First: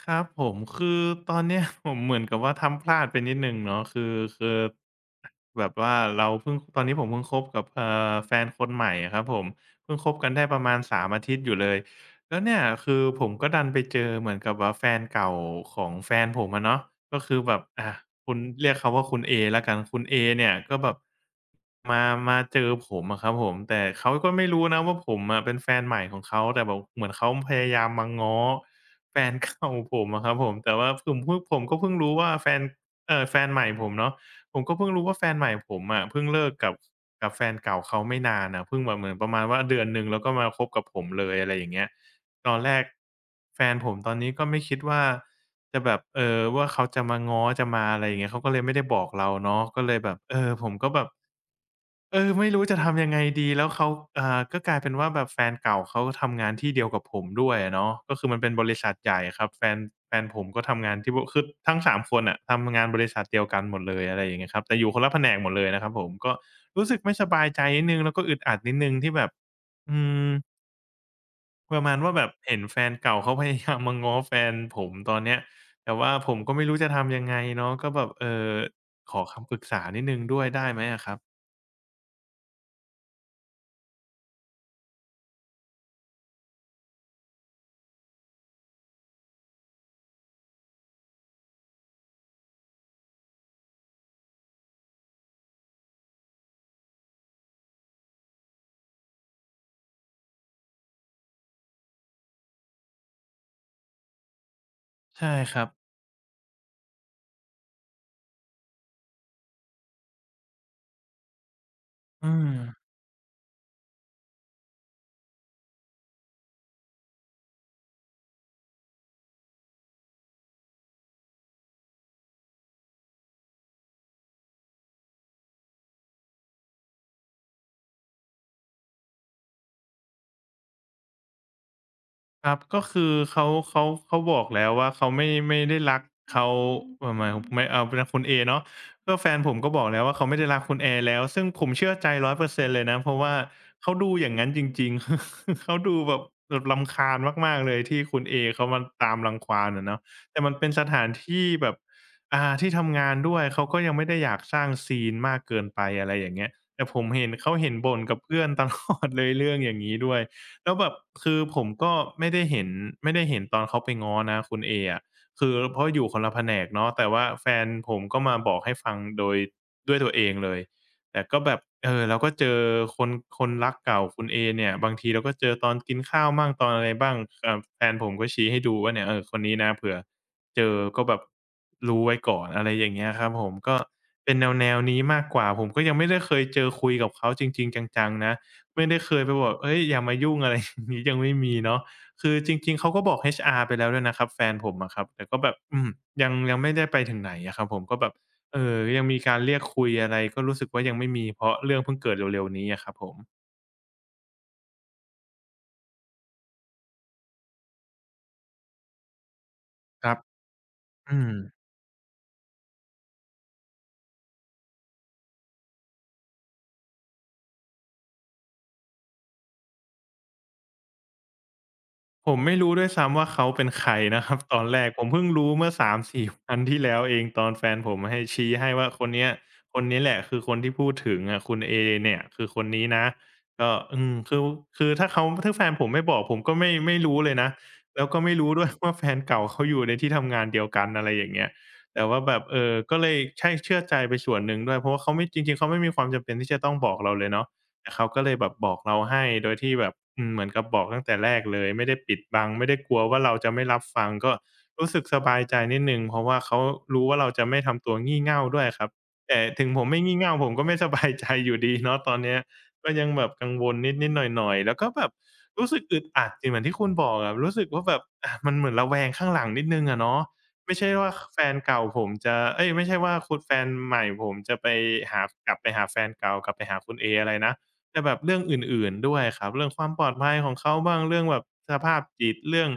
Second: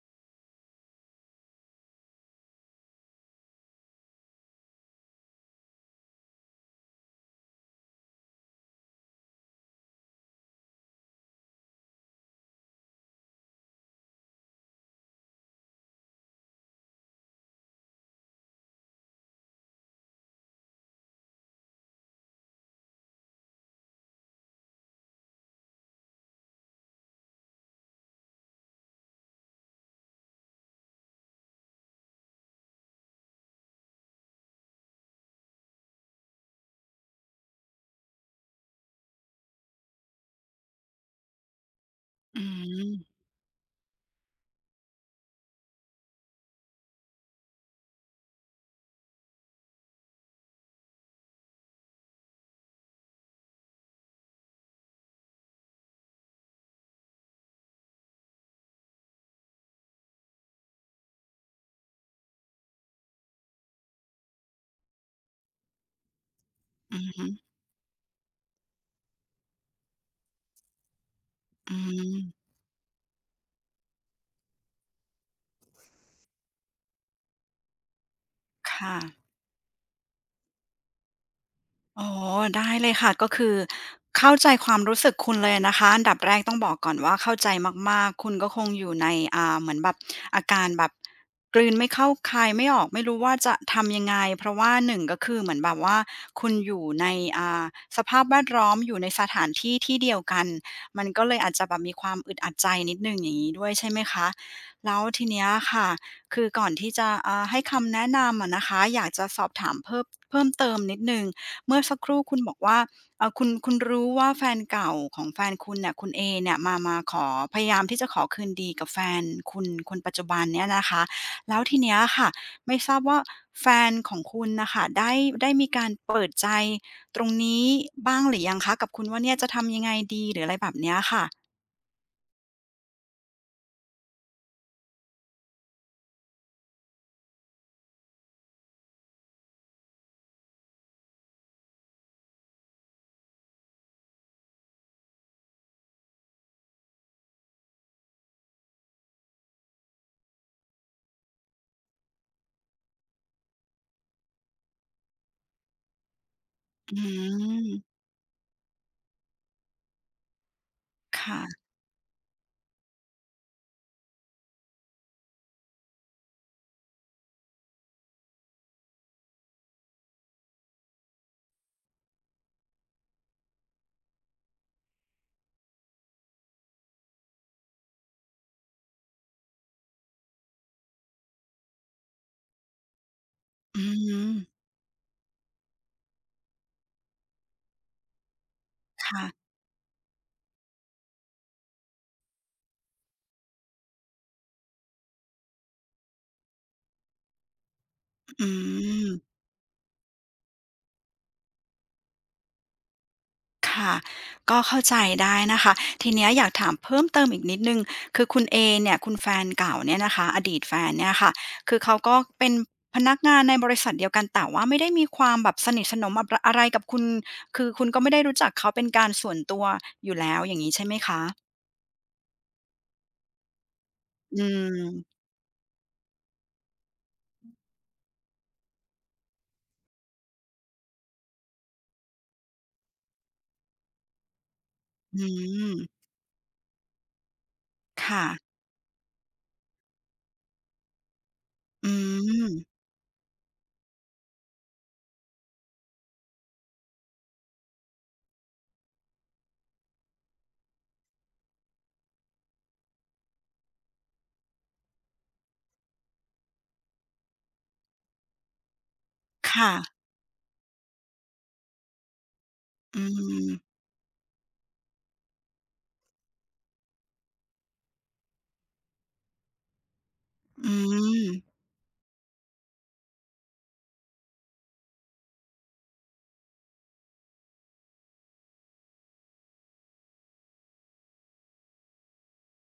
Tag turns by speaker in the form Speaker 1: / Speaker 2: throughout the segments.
Speaker 1: ครับผมคือตอนเนี้ย ผมเหมือนกับว่าทำพลาดไปนิดหนึ่งเนาะคือแบบว่าเราเพิ่งตอนนี้ผมเพิ่งคบกับแฟนคนใหม่อะครับผมเพิ่งคบกันได้ประมาณ3อาทิตย์อยู่เลยแล้วเนี่ยคือผมก็ดันไปเจอเหมือนกับว่าแฟนเก่าของแฟนผมอะเนาะก็คือแบบคุณเรียกเขาว่าคุณเอแล้วกันคุณเอเนี่ยก็แบบมามาเจอผมอะครับผมแต่เขาก็ไม่รู้นะว่าผมอะเป็นแฟนใหม่ของเขาแต่แบบเหมือนเขาพยายามมาง้อ แฟนเก่าผมอะครับผมแต่ว่าผมก็เพิ่งรู้ว่าแฟนแฟนใหม่ผมเนาะผมก็เพิ่งรู้ว่าแฟนใหม่ผมอะเพิ่งเลิกกับแฟนเก่าเขาไม่นานอะเพิ่งแบบเหมือนประมาณว่า1 เดือนแล้วก็มาคบกับผมเลยอะไรอย่างเงี้ย
Speaker 2: อื
Speaker 1: ตอนแรก
Speaker 2: ม
Speaker 1: แฟนผมตอนนี้ก็ไม่คิดว่าจะแบบว่าเขาจะมาง้อจะมาอะไรอย่างเงี้ยเขาก็เลยไม่ได้บอกเราเนาะก็เลยแบบเออผมก็แบบ เออไม่รู้จะทำยังไงดีแล้วเขาก็กลายเป็นว่าแบบแฟนเก่าเขาทำงานที่เดียวกับผมด้วยอะเนาะก็คือมันเป็นบริษัทใหญ่ครับแฟนผมก็ทำงานที่วคือทั้งสามคนน่ะทำงานบริษัทเดียวกันหมดเลยอะไรอย่างเงี้ยครับแต่อยู่คนละแผนกหมดเลยนะครับผมก็รู้สึ
Speaker 2: อื
Speaker 1: ก
Speaker 2: อ
Speaker 1: ไม่ส
Speaker 2: ฮึ
Speaker 1: บายใจนิดหนึ่งแล้วก็อึดอัดนิดหนึ่งที่แบบอืม
Speaker 2: อื
Speaker 1: ประมาณว่าแบบ
Speaker 2: ม
Speaker 1: เห็นแฟนเก่าเขาพยายามมาง้อแฟนผมตอนเนี้ยแต่ว่าผมก็ไม่รู้จะทำยังไงเนาะก็แบบ
Speaker 2: ค่ะ
Speaker 1: ขอคำปรึกษานิดหนึ่งด้วยได้ไหมอะครับ
Speaker 2: อ๋อได้เลยค่ะก็คือเข้าใจความรู้สึกคุณเลยนะคะอันดับแรกต้องบอกก่อนว่าเข้าใจมากๆคุณก็คงอยู่ในเหมือนแบบอาการแบบกลืนไม่เข้าคายไม่ออกไม่รู้ว่าจะทำยังไงเพราะว่า1ก็คือเหมือนแบบว่าคุณอยู่ในอ่าสภาพแวดล้อมอยู่ในสถานที่ที่เดียวกันมันก็เลยอาจจะแบบมีความอึดอัดใจนิดหนึ่งอย่างงี้ด้วยใช่ไหมคะแล้วที
Speaker 1: ใช่
Speaker 2: เนี้ย
Speaker 1: ครับ
Speaker 2: ค่ะคือก่อนที่จะให้คำแนะนำอะนะคะอยากจะสอบถามเพิ่มเติมนิดหนึ่ง เมื่อสักครู่
Speaker 1: อื
Speaker 2: คุณบ
Speaker 1: ม
Speaker 2: อกว่าคุณรู้ว่าแฟนเก่าของแฟนคุณเน่ยคุณเอเนี่ยมาขอพยายามที่จะขอคืนดีกับแฟนคุณคนปัจจุบันเนี่ยนะคะแล้วทีเนี้ยค่ะไม่ทราบว่าแฟนของคุณน่ะค่ะได้มีการเปิดใจตรงนี้บ้างหรือยังคะกับคุณว่าเนี่ยจะทำยังไงดีหรืออะไรแบบเนี้ยค่ะ
Speaker 1: ครับก็คือเขาบอกแล้วว่าเขาไม่ได้รักเขาหมายไม่เอาเป็นคุณเอเนาะก็แฟนผมก็บอกแล้วว่าเขาไม่ได้รักคุณแอแล้วซึ่งผมเชื่อใจ100%เปอร์เซ็นต์เลยนะเพราะว่าเขาดูอย่างงั้นจริงๆ เขาดูแบบรำคาญมากๆเลยที่คุณเอเขามาตามรังควานอะเนาะแต่มันเป็นสถานที่แบบที่ทำงานด้วยเขาก็ยังไม่ได้อยากสร้างซีนมากเกินไปอะไรอย่างเงี้ยแต่ผ
Speaker 2: อื
Speaker 1: มเห็นเขาเห็นบ่
Speaker 2: ม
Speaker 1: นกับเพื่อน ตลอดเลยเรื่องอย่างงี้ด้วย แล้วแบบคือผ
Speaker 2: ค่ะ
Speaker 1: มก็ไม่ได้เห็นไม่ได้เห็นตอนเขาไปง้อนะคุณเออะคือเพราะอยู่คนละแผนกเนาะแต่ว่าแฟนผมก็มาบอกให้ฟังโดยด้วยตัวเองเลยแต่ก็แบบเออเราก็เจอคนคนรักเก่าคุณเอเนี่ยบางทีเราก็เจอตอนกินข้าวบ้างตอนอะไรบ้างแฟนผมก็ชี้ให้ดูว่าเนี่ยเออคนนี้นะเผื่อเจอก็แบบรู้ไว้ก่อนอะไรอย่างเงี้ยครับผมก็
Speaker 2: อื
Speaker 1: เป็น
Speaker 2: ม
Speaker 1: แนวๆนี้มากกว่าผมก็ยังไม่ได้เคยเจอคุยกับเขาจริงๆจังๆนะ ไม่ได้เคย
Speaker 2: ค่ะ
Speaker 1: ไปบอกเฮ้ยอย่ามายุ่งอะไร อย่างงี้ยังไม่มีเนาะคือจริงๆเขาก็บอก HR ไปแล้วด้วยนะครับแฟนผมอะครับแต่ก็แบบอืมยังไม่ได้ไปถึงไหนอะครับผมก็แบบ
Speaker 2: อื
Speaker 1: ยังมีกา
Speaker 2: ม
Speaker 1: รเรียกคุยอะไรก็รู้สึกว่ายังไม่มีเพราะเรื่องเพิ่งเกิดเร็วๆนี้อะครับผม
Speaker 2: ค่ะก็เข้าใจได้นะคะทีเนี้ยอยากถามเพิ่มเติมอีกนิดหนึ่งคือคุณเอเนี่ยคุณแฟนเก่าเนี่ย
Speaker 1: ค
Speaker 2: นะ
Speaker 1: รับ
Speaker 2: คะอดีตแฟนเนี่ย
Speaker 1: อื
Speaker 2: ค่ะ
Speaker 1: ม
Speaker 2: คือเขาก็เป็นพนักงานในบริษัทเดียวกันแต่ว่าไม่ได้มีความแบบสนิทสนมอับรอะไรกับคุณคือคุณก็ไม่ได้รู้จักเขาเป็นการส่วนตัวอยู่แล้วอย่างงี้ใช่ไหมคะ
Speaker 1: ผมไม่รู้ด้วยซ้ำว่าเขาเป็นใครนะครั
Speaker 2: อื
Speaker 1: บ ตอนแรกผม
Speaker 2: ม
Speaker 1: เพิ่งรู้เมื่อ3-4วันที่แล้วเองตอนแฟนผมให้ชี้ให้ว่าคนเนี้ยคนนี้แหละคือคนที่พูดถึงอะคุณเอเนี่ยคือคนนี้นะก็อืมคือถ้า
Speaker 2: อื
Speaker 1: เขาถ้าแฟนผม
Speaker 2: ม
Speaker 1: ไม่บอกผมก็ไม่รู้เลยนะแล้วก็
Speaker 2: ค่ะ
Speaker 1: ไม่รู้ด้วย ว่าแฟนเก่าเขาอยู่ในที่ทำงานเดียวกันอะไรอย่างเงี้ย
Speaker 2: อื
Speaker 1: แต่ว่าแบบเออ
Speaker 2: ม
Speaker 1: ก็เลยใช่เชื่อใจไปส่วนหนึ่งด้วยเพราะว่าเขาไม่จริงๆเขาไม่มีความจำเป็นที่จะต้องบอกเราเลยเนาะ แต่เขาก็เลยแบบบอกเราให้โดยที่แบบอืมเหมือนกับบอกตั้งแต่แรกเลยไม่ได้ปิดบังไม่ได้กลัวว่าเราจะไม่รับฟังก็รู้สึกสบายใจนิดหนึ่งเพราะว่าเขารู้ว่าเราจะไม่ทำตัวงี่เง่าด้วยครับแต่ถึง
Speaker 2: ค่ะ
Speaker 1: ผมไม่งี่เง่าผมก็ไม่สบายใจอยู่ดีเนาะตอนเนี้ยก็
Speaker 2: อื
Speaker 1: ยังแบบ
Speaker 2: ม
Speaker 1: กังวลนิดๆหน่อยๆแล้วก็แบบรู้สึกอึดอัดจริงเหมือนที่คุณบอกอะรู้สึกว่าแบบมันเหมือนระแวงข้างหลังนิดหนึ่งอะเนาะ
Speaker 2: อื
Speaker 1: ไม่ใช่ว่าแฟ
Speaker 2: ม
Speaker 1: นเก่าผมจะเอ๊ยไม่ใช่ว่าคุณแฟนใหม่ผมจะไปหากลับไปหาแฟนเก่ากลับไปหาคุณเออะไรนะ แต่แบบเรื่องอื่นๆด้วยครับเรื่องความปลอดภัยของเขาบ้างเรื่องแบบสภาพจิตเรื่อง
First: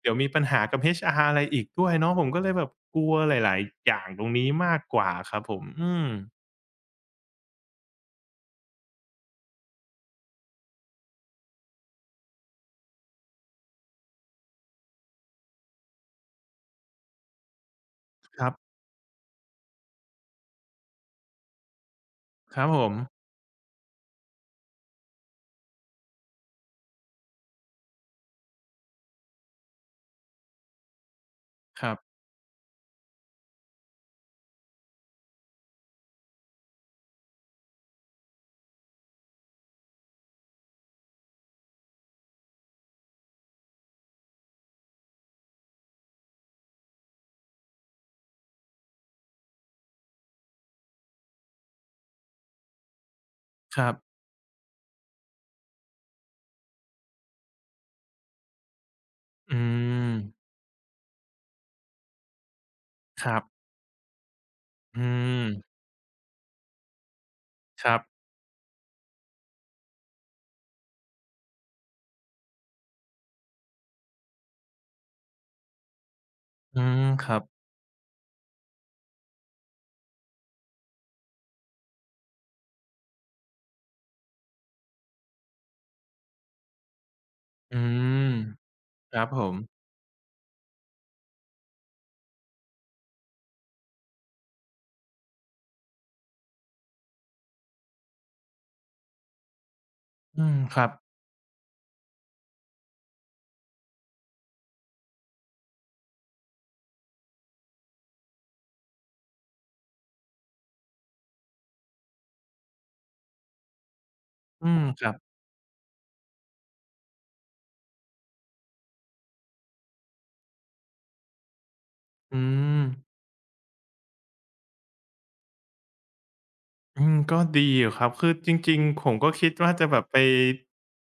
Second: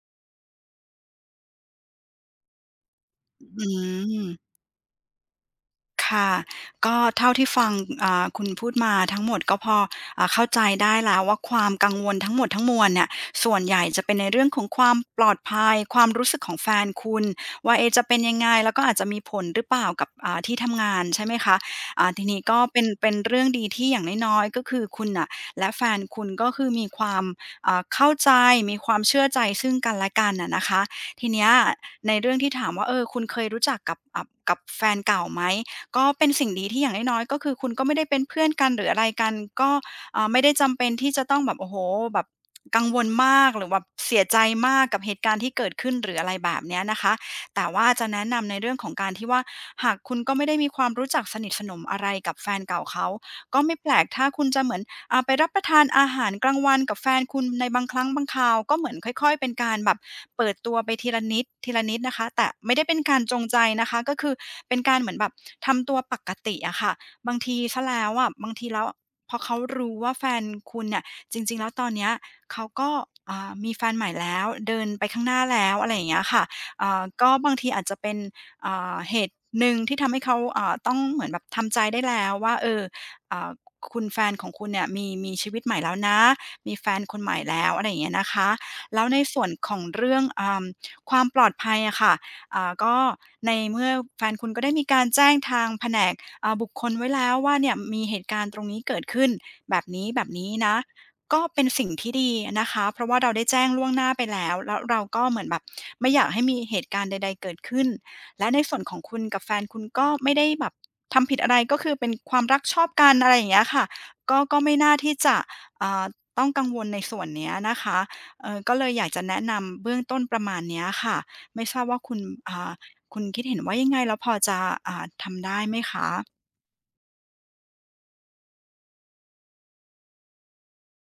Speaker 1: เดี๋ยวมีปัญหากับ HR อะไรอีกด้วยเนาะผมก็เลยแบบกลัวหลา
Speaker 2: อื
Speaker 1: ยๆอย่างตรง
Speaker 2: ม
Speaker 1: นี้มากกว่าครับผมอืม
Speaker 2: ค่ะก็เท่าที่ฟังคุณพูดมาทั้งหมดก็พอเข้าใจได้แล้วว่าความกังวลทั้งหมดทั้งมวลเนี่ยส่วนใหญ่จะเป็นในเรื่องของความปลอดภัยความรู้สึกของแฟนคุณว่าเอะจะเป็นยัง
Speaker 1: ค
Speaker 2: ไง
Speaker 1: รับ
Speaker 2: แล้วก็อาจจะมีผลหรือเปล่ากับที่ทำงานใช่ไหมคะทีนี้
Speaker 1: ค
Speaker 2: ก็
Speaker 1: รับผ
Speaker 2: เป็น
Speaker 1: ม
Speaker 2: เป็นเรื่องดีที่อย่างน้อยๆก็คือคุณน่ะและแฟนคุณก็คือมีความเข้าใจมีความเชื่อใจซึ่งกันและกันน่ะนะคะทีเนี้ย
Speaker 1: ครับ
Speaker 2: ในเรื่องที่ถามว่าเออคุณเคยรู้จักกับกับแฟนเก่าไหม ก็เป็นสิ่งดีที่อย่างน้อยๆก็คือคุณก็ไม่ได้เป็นเพื่อนกันหรืออะไรกันก็ไม่ได้จำเป็นที่จะต้องแบบโอ้โหแบบกังวลมากหรือแบบเสียใจมากกับเหตุการณ์ที่เกิดขึ้นหรืออะไรแบบเนี้ยนะคะแต่ว่าจะแนะนำในเรื่องของการที่ว่าหากคุณก็ไม่ได้มีความรู้จักสนิทสนมอะไรกับแฟนเก่าเขาก็ไม่
Speaker 1: ค
Speaker 2: แป
Speaker 1: รั
Speaker 2: ลก
Speaker 1: บ
Speaker 2: ถ้าคุณจะเหมือน ไปรับประทานอาหารกลางวันกับแฟนคุณในบางครั้งบางคราวก็เหมือนค่อยๆเป็น
Speaker 1: อื
Speaker 2: การแบบ
Speaker 1: ม
Speaker 2: เปิดตัวไปทีละนิดทีละนิดนะคะแต่ไม่ได้เป็นการ
Speaker 1: ค
Speaker 2: จ
Speaker 1: รั
Speaker 2: ง
Speaker 1: บ
Speaker 2: ใจนะคะก็คือเป็นการ
Speaker 1: อื
Speaker 2: เหมือนแบบ
Speaker 1: ม
Speaker 2: ทำตัวปกติอะค่ะบางทีซะ
Speaker 1: ครั
Speaker 2: แล้ว
Speaker 1: บ
Speaker 2: อะบางทีแล้วพอเขารู้ว่าแฟนคุณเนี่ยจริงๆแล้วตอนเนี้ยเขาก็มีแฟนใหม่แล้วเดินไปข้างหน้าแล้วอะไรอย่างเงี้ยค่ะ
Speaker 1: อืมค
Speaker 2: ก็
Speaker 1: รับ
Speaker 2: บางทีอาจจะเป็นเหตุหนึ่งที่ทำให้เขาต้องเหมือนแบบทำใจได้แล้วว่าเอออ่า คุณแฟนของคุณเนี่ยมีชีวิตใหม่แล้วนะมีแฟนคนใหม่แล้ว
Speaker 1: อื
Speaker 2: อะไรอย่างเงี้ย
Speaker 1: ม
Speaker 2: นะคะแล้ว
Speaker 1: ค
Speaker 2: ใน
Speaker 1: รับผ
Speaker 2: ส่วน
Speaker 1: ม
Speaker 2: ของเรื่องความปลอดภัยอะค่ะก็ในเมื่อแฟนคุณก็ได้มีการแจ้งทางแผนกบุคคลไว้แล้วว่าเนี่ยมีเหตุการณ์ตรงนี้เกิดขึ้นแบบนี้แบบ
Speaker 1: อื
Speaker 2: นี้
Speaker 1: ม
Speaker 2: นะ
Speaker 1: ครับ
Speaker 2: ก็เป็นสิ่งที่ดีนะคะเพราะว่าเราได้แจ้งล่วงหน้าไปแล้วแล้วเราก็เหมือนแบบไม่อยากให้มีเหตุการณ์ใดๆเกิดขึ้นและในส่วนของคุณกับแฟนคุณก็ไม่ได้แบบ ทำผิดอะไรก็คือเป็นความรักชอบกันอะไรอย่างเงี้ยค่ะก็
Speaker 1: อื
Speaker 2: ไม่
Speaker 1: ม
Speaker 2: น่า
Speaker 1: ครั
Speaker 2: ที่
Speaker 1: บ
Speaker 2: จะอ่าต้องกังวลในส่วนเนี้ยนะคะก็เลยอยากจะแนะนำเบื้องต้นประมาณเนี้ยค่ะไม่ทราบว่า
Speaker 1: อื
Speaker 2: อ่า
Speaker 1: ม
Speaker 2: คุณคิดเห็นว่ายังไงแล้วพอจะทำได้ไหมคะ
Speaker 1: อืมก็ดีอยู่ครับคือจริงๆผมก็คิดว่าจะแบบไป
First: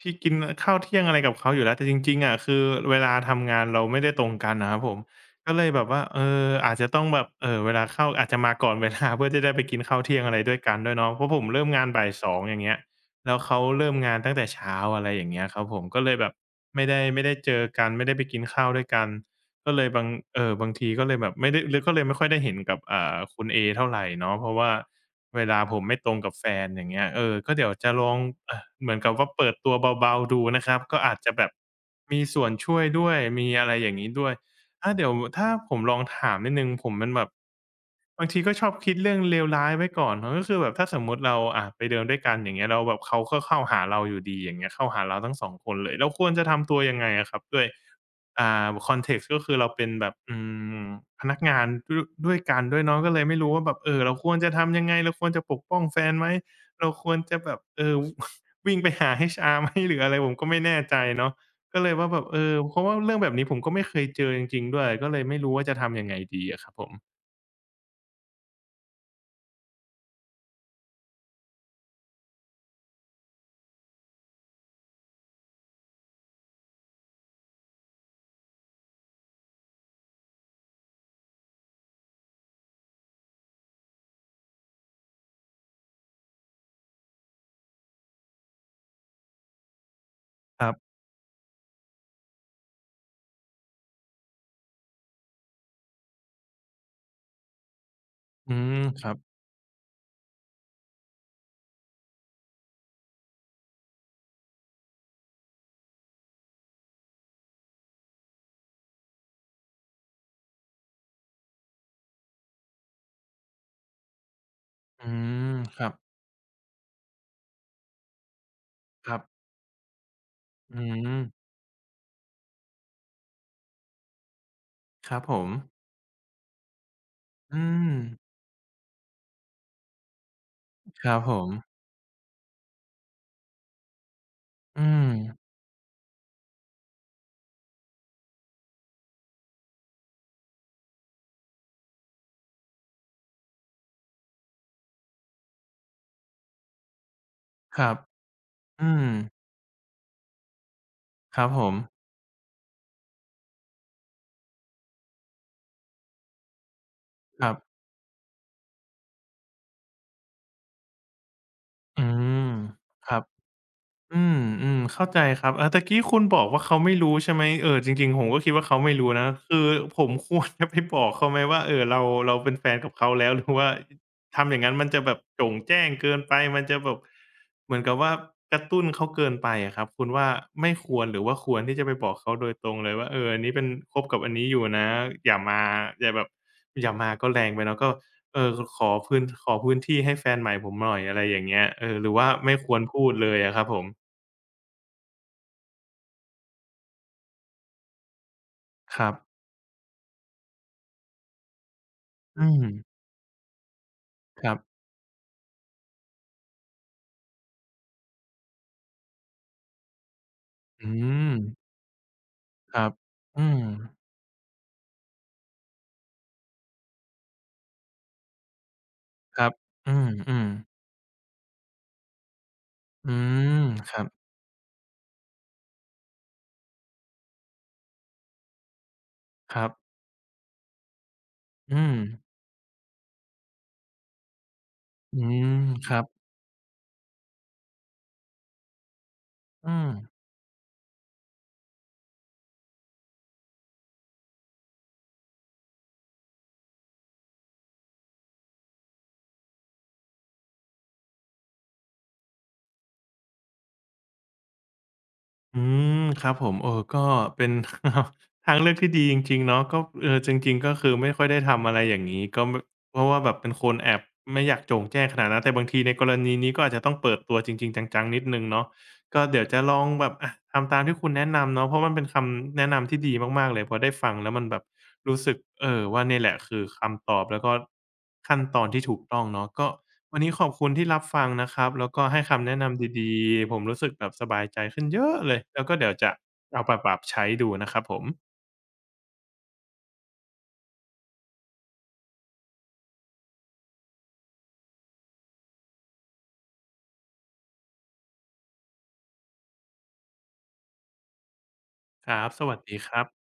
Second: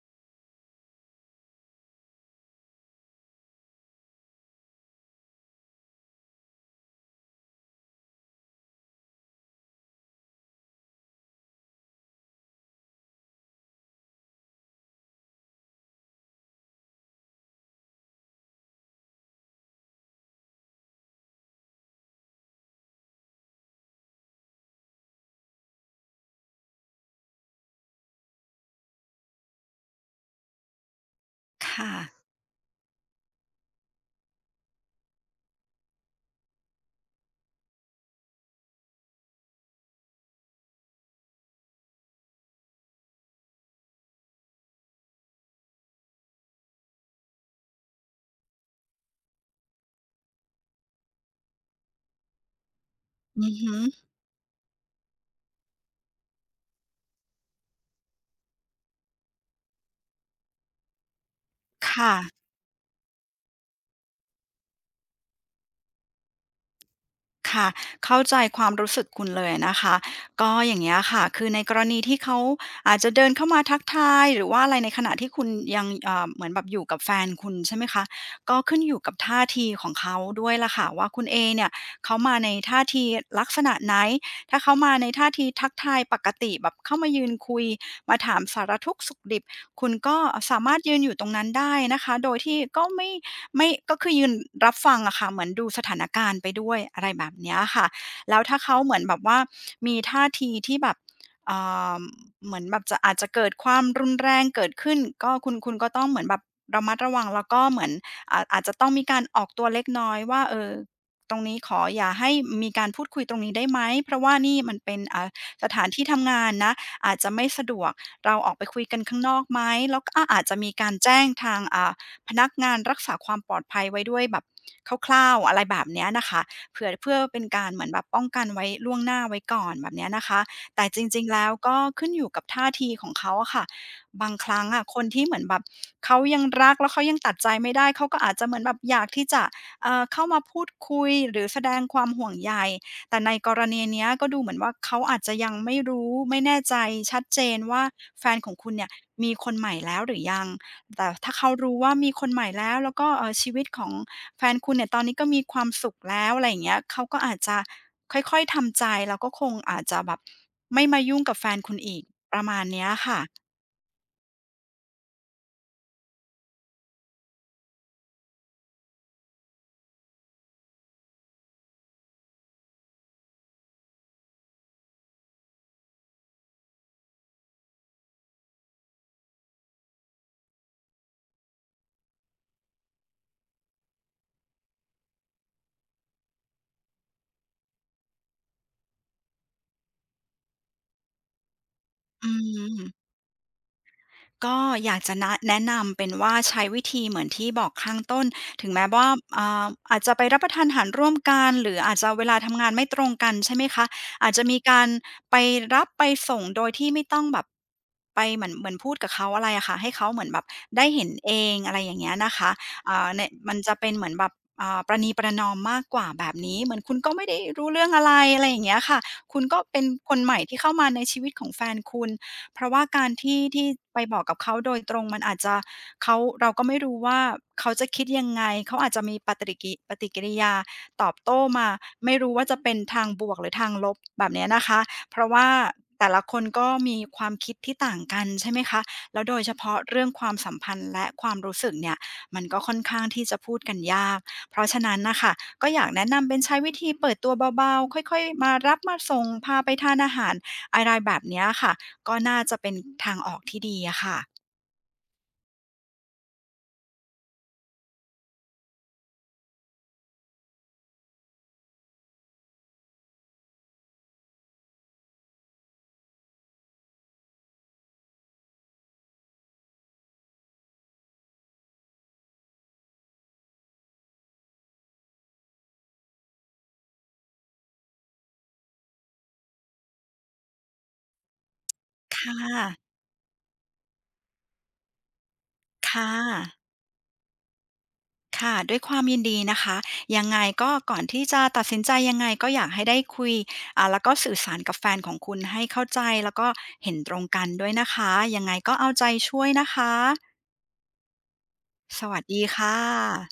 Speaker 1: ที่กินข้าวเที่ยงอะไรกับเขาอยู่แล้วแต่จริงๆอะคือเวลาทำงานเราไม่ได้ตรงกันนะครับผมก็เลยแบบว่าเอออาจจะต้องแบบเวลาเข้าอาจจะมาก่อนเวลาเพื่อที่จะได้ไปกินข้าวเที่ยงอะไรด้วยกันด้วยเนาะเพราะผมเริ่มงานบ่ายสองอย่างเงี้ยแล้วเขาเริ่มงานตั้งแต่เช้าอะไรอย่างเงี้ยครับผมก็เลยแบบไม่ได้เจอกันไม่ได้ไปกินข้าวด้วยกัน ก็เลยบางทีก็เลยแบบไม่ได้เลยก็เลยไม่ค่อยได้เห็นกับอ่าคุณเอเท่าไรเนาะเพราะว่าเวลาผมไม่ตรงกับแฟนอย่างเงี้ยเออก็เดี๋ยวจะลองเหมือนกับว่าเปิดตัวเบาๆดูนะครับก็อาจจะแบบ
Speaker 2: ค่ะ
Speaker 1: มีส่วนช่วยด้วยมีอะไรอย่างงี้ด้วยเดี๋ยวถ้าผมลองถามนิดหนึ่งผมมันแบบบางทีก็ชอบคิดเรื่องเลวร้ายไว้ก่อนเนาะก็คือแบบถ้าสมมุติเราอะไปเดินด้วยกันอย่างเงี้ยแล้วแบบเขาก็เข้าหาเราอยู่ดีอย่างเงี้ยเข้าหาเราทั้งสองคนเลย เราควรจะทำตัวยังไงอะครับด้วย อ่าคอนเท็กซ์ก็คือเราเป็นแบบอืมพนักงานด้วยกันด้วยเนาะก็เลยไม่
Speaker 2: อื
Speaker 1: รู้
Speaker 2: อ
Speaker 1: ว่าแบ
Speaker 2: ฮึ
Speaker 1: บเราควรจะทำยังไงเราควรจะปกป้องแฟนไหมเราควรจะแบบเออ วิ่งไปหา h ์ไหมหรืออะไรผมก็ไม่แน่ใจเนาะก็เลยว่า
Speaker 2: ค่ะ
Speaker 1: แบบเออเพราะว่าเรื่องแบบนี้ผมก็ไม่เคยเจอจริงๆด้วยก็เลยไม่รู้ว่าจะทำยังไงดีอะครับผม
Speaker 2: ค่ะเข้าใจความรู้สึกคุณเลยนะคะก็อย่างเงี้ยค่ะคือในกรณีที่เขาอาจจะเดินเข้ามาทักทายหรือว่าอะไรในขณะที่คุณยังเหมือนแบบอยู่กับแฟนคุณใช่ไหมคะก็ขึ้นอยู่กับท่าทีของเขาด้วยล่ะค่ะว่าคุณเอเนี่ยเขามาในท่าทีลักษณะไหนถ้าเขามาในท่าทีทักทายปกติแบบเข้ามายืนคุยมาถามสารทุกข์สุขดิบคุณก็สา
Speaker 1: ครั
Speaker 2: มารถยื
Speaker 1: บ
Speaker 2: นอยู่ตรงนั้นได้นะคะโดยที่ก็ไม่ ไม่ก็คือยืนรับฟังอะค่ะเหมือนดูสถานการณ์ไปด้วยอะไรแบบเนี้ยค่ะแล้ว
Speaker 1: อื
Speaker 2: ถ้าเขา
Speaker 1: ม
Speaker 2: เหมือ
Speaker 1: ค
Speaker 2: น
Speaker 1: รั
Speaker 2: แบ
Speaker 1: บ
Speaker 2: บว่ามีท่าทีที่แบบเอ่าเหมือนแบบจะอาจจะเกิดความรุนแรงเกิดขึ้นก็คุณก็ต้องเหมือนแบบระมัดระวังแล้วก็เหมือนอาจจะต้องมีการออกตัวเล็กน้อยว่าเออตรงนี้ขออย่าให้มีการพูดคุยตรงนี้ได้ไหมเพราะว่านี่มันเป็น
Speaker 1: อืม
Speaker 2: ส
Speaker 1: ค
Speaker 2: ถา
Speaker 1: รั
Speaker 2: น
Speaker 1: บ
Speaker 2: ที่ทำงานนะอาจจะไม่สะดวกเราออกไปคุยกัน
Speaker 1: ครั
Speaker 2: ข้าง
Speaker 1: บ
Speaker 2: นอกไหมแล้วก็อาจจะมี
Speaker 1: อื
Speaker 2: การแจ้
Speaker 1: ม
Speaker 2: งทางพนักงานรักษาความปลอดภัยไว้ด้วยแบบค
Speaker 1: ครับ
Speaker 2: ร่า
Speaker 1: ผ
Speaker 2: วๆ
Speaker 1: ม
Speaker 2: อะไรแบบเนี้ยนะคะเผื่อเพื่อเป็น
Speaker 1: อื
Speaker 2: การเหมือ
Speaker 1: ม
Speaker 2: นแบบป้องกันไว้ล่วงหน้าไว้ก่อนแบบเนี้ยนะคะแต่จ
Speaker 1: ครับ
Speaker 2: ริง
Speaker 1: ผ
Speaker 2: ๆแล้
Speaker 1: ม
Speaker 2: วก็ขึ้นอยู่กับท่าทีของเขาอะค่ะบางครั้ง
Speaker 1: อื
Speaker 2: อะคน
Speaker 1: ม
Speaker 2: ที่เหมือนแบบเขายังรักแล้วเขายังตัดใจไม่ได้เขาก็อาจจะเหมือนแบบอยากที่จะเข้ามาพูดคุยหรือแสดงความห่วงใยแต่ในกรณีเนี้ยก็ดูเหมือนว่าเขาอาจจะยังไม่รู้ไม่แน่ใจชัดเจน
Speaker 1: ค
Speaker 2: ว่า
Speaker 1: รับ
Speaker 2: แฟนของคุณเนี่
Speaker 1: อื
Speaker 2: ย
Speaker 1: ม
Speaker 2: มีคนใหม่แล้วหรือยัง แต่ถ้า
Speaker 1: ครั
Speaker 2: เขา
Speaker 1: บผม
Speaker 2: รู้ว่ามีคนใหม่แล้วแล้วก็ชีวิตของแฟนคุณเนี่ยตอนนี้ก็มีความสุขแล้วอะไรอย่างเงี้ยเขาก็อาจ
Speaker 1: ครั
Speaker 2: จะ
Speaker 1: บ
Speaker 2: ค่อยๆทำใจแล้วก็คงอาจจะแบบไม่มายุ่งกับแฟนคุณอี
Speaker 1: อื
Speaker 2: กป
Speaker 1: ม
Speaker 2: ระมาณเนี้ย
Speaker 1: ครั
Speaker 2: ค่ะ
Speaker 1: บ อืมอืมเข้าใจครับเออตะกี้คุณบอกว่าเขาไม่รู้ใช่ไหมเออจริงๆผมก็คิดว่าเขาไม่รู้นะคือผมควรจะไปบอกเขาไหมว่าเออเราเป็นแฟนกับเขาแล้วหรือว่าทำอย่างงั้นมันจะแบบโจ่งแจ้งเกินไปมันจะแบบเหมือนกับว่ากระตุ้นเขาเกินไปอะครับคุณว่าไม่ควรหรือว่าควรที่จะไปบอกเขาโดยตรงเลยว่าเอออันนี้เป็นคบกับอันนี้อยู่นะอย่ามาอย่าแบบอย่ามาก็แรงไปเนาะก็เออขอพื้นที่ให้แฟนใหม่ผมหน่อยอะไรอย่างเงี้ยเออหรือ
Speaker 2: อื
Speaker 1: ว่าไม่ควร
Speaker 2: ม
Speaker 1: พูดเลยอะครับผม
Speaker 2: ก็อยากจะแนะนำเป็นว่าใช้วิธีเหมือนที่บอกข้างต้นถึงแม้
Speaker 1: ค
Speaker 2: ว่า
Speaker 1: รับ
Speaker 2: อ่าอาจจะไปรับประทานอาหารร่วมกันหรืออาจจะเวลา
Speaker 1: อื
Speaker 2: ทำงานไม่
Speaker 1: ม
Speaker 2: ตรงกันใช่ไหมคะอาจจะ
Speaker 1: ครั
Speaker 2: มี
Speaker 1: บ
Speaker 2: การไปรับไปส่งโดยที่ไม่ต้องแบบไปเหมือนพูดกับเขาอะไรอะค่ะให้เขาเหมือนแบบได้
Speaker 1: อื
Speaker 2: เห็นเอ
Speaker 1: ม
Speaker 2: งอะไรอย่างเงี้ยนะคะ
Speaker 1: ครับ
Speaker 2: ในย
Speaker 1: อื
Speaker 2: มัน
Speaker 1: ม
Speaker 2: จะเป็นเหมือนแบบประนีประนอมมากกว่าแบบนี้เหมือนคุณก็ไม่ได้รู้เรื่องอะไรอะไรอย่างเงี้ยค่ะคุ
Speaker 1: ค
Speaker 2: ณ
Speaker 1: รับ
Speaker 2: ก็เป็น
Speaker 1: อ
Speaker 2: คนให
Speaker 1: ื
Speaker 2: ม่
Speaker 1: มๆ
Speaker 2: ที่เข้ามาในชีวิตของแฟนคุณ เพราะว่าการ
Speaker 1: อื
Speaker 2: ที่
Speaker 1: ม
Speaker 2: ที่
Speaker 1: ค
Speaker 2: ไป
Speaker 1: รับ
Speaker 2: บอกกับเขาโดยตรงมันอาจจะเขาเราก็ไม่รู้ว่าเขาจะคิดยังไงเขาอาจจะมี
Speaker 1: ครับ
Speaker 2: ปฏิกิริยาตอบโต้มา
Speaker 1: อืม
Speaker 2: ไม่รู้ว่าจะเป็นทางบวกหรือทางลบแบบเนี้ยนะคะเพ
Speaker 1: อื
Speaker 2: ราะว่า
Speaker 1: มครับ
Speaker 2: แต่ละคนก็มีความคิดที่ต่างกันใช่ไหมคะแล้วโดยเฉ
Speaker 1: อื
Speaker 2: พาะ
Speaker 1: ม
Speaker 2: เรื่องความสัมพันธ์และความรู้สึกเนี่ยมันก็ค่อนข้างที่จะพูดกันยากเพราะฉะนั้นน่ะค่ะก็อยากแนะนำเป็นใช้วิธีเปิดตัวเบาๆค่อยๆมารับมาส่งพาไปทานอาหารอะไรแบบเนี้ยค่ะ ก็น่าจะเป็นทางออกที่ดีอะค่ะ
Speaker 1: อืมครับผมเออก็เป็น ทางเลือกที่ดีจริงๆเนาะก็เออจริงๆก็คือไม่ค่อยได้ทำอะไรอย่างงี้ก็มเพราะว่าแบบเป็นคนแอบไม่อยากโจ่งแจ้งขนาดนั้นแต่บางทีในกรณีนี้ก็อาจจะต้องเปิดตัวจริงๆ จังๆ นิดหนึ่งเนาะก็เดี๋ยวจะลองแบบอะทำตามที่คุณแนะนำเนาะเพราะมันเป็นคำแนะนำที่ดีมากๆเลยพอได้ฟังแล้วมันแบบ รู้สึกว่าเนี่ยแหละคือคำตอบแล้วก็ขั้นตอนที่ถูกต้องเนาะก็วันนี้ขอบคุณที่รับฟังนะครับแล้วก็ให้
Speaker 2: ค่ะ
Speaker 1: คำแนะนำดีๆผมรู้สึกแบบสบายใจขึ้นเยอะเลยแล้วก็เดี๋ยว
Speaker 2: ค่ะ
Speaker 1: จะเอาไปปรับใช้ดูนะครับผม
Speaker 2: ค่ะด้วยความยินดีนะคะยังไงก็ก่อนที่จะตัดสินใจยังไงก็อยากให้ได้คุยแล้วก็สื่อสารกับแฟนของคุณให้เข้าใจแล้วก็เห็นตรงกันด้วยนะคะยังไงก็เอาใจช่วยนะคะ ส
Speaker 1: ค
Speaker 2: วัส
Speaker 1: รับ
Speaker 2: ดี
Speaker 1: สวัส
Speaker 2: ค่ะ
Speaker 1: ดีครับ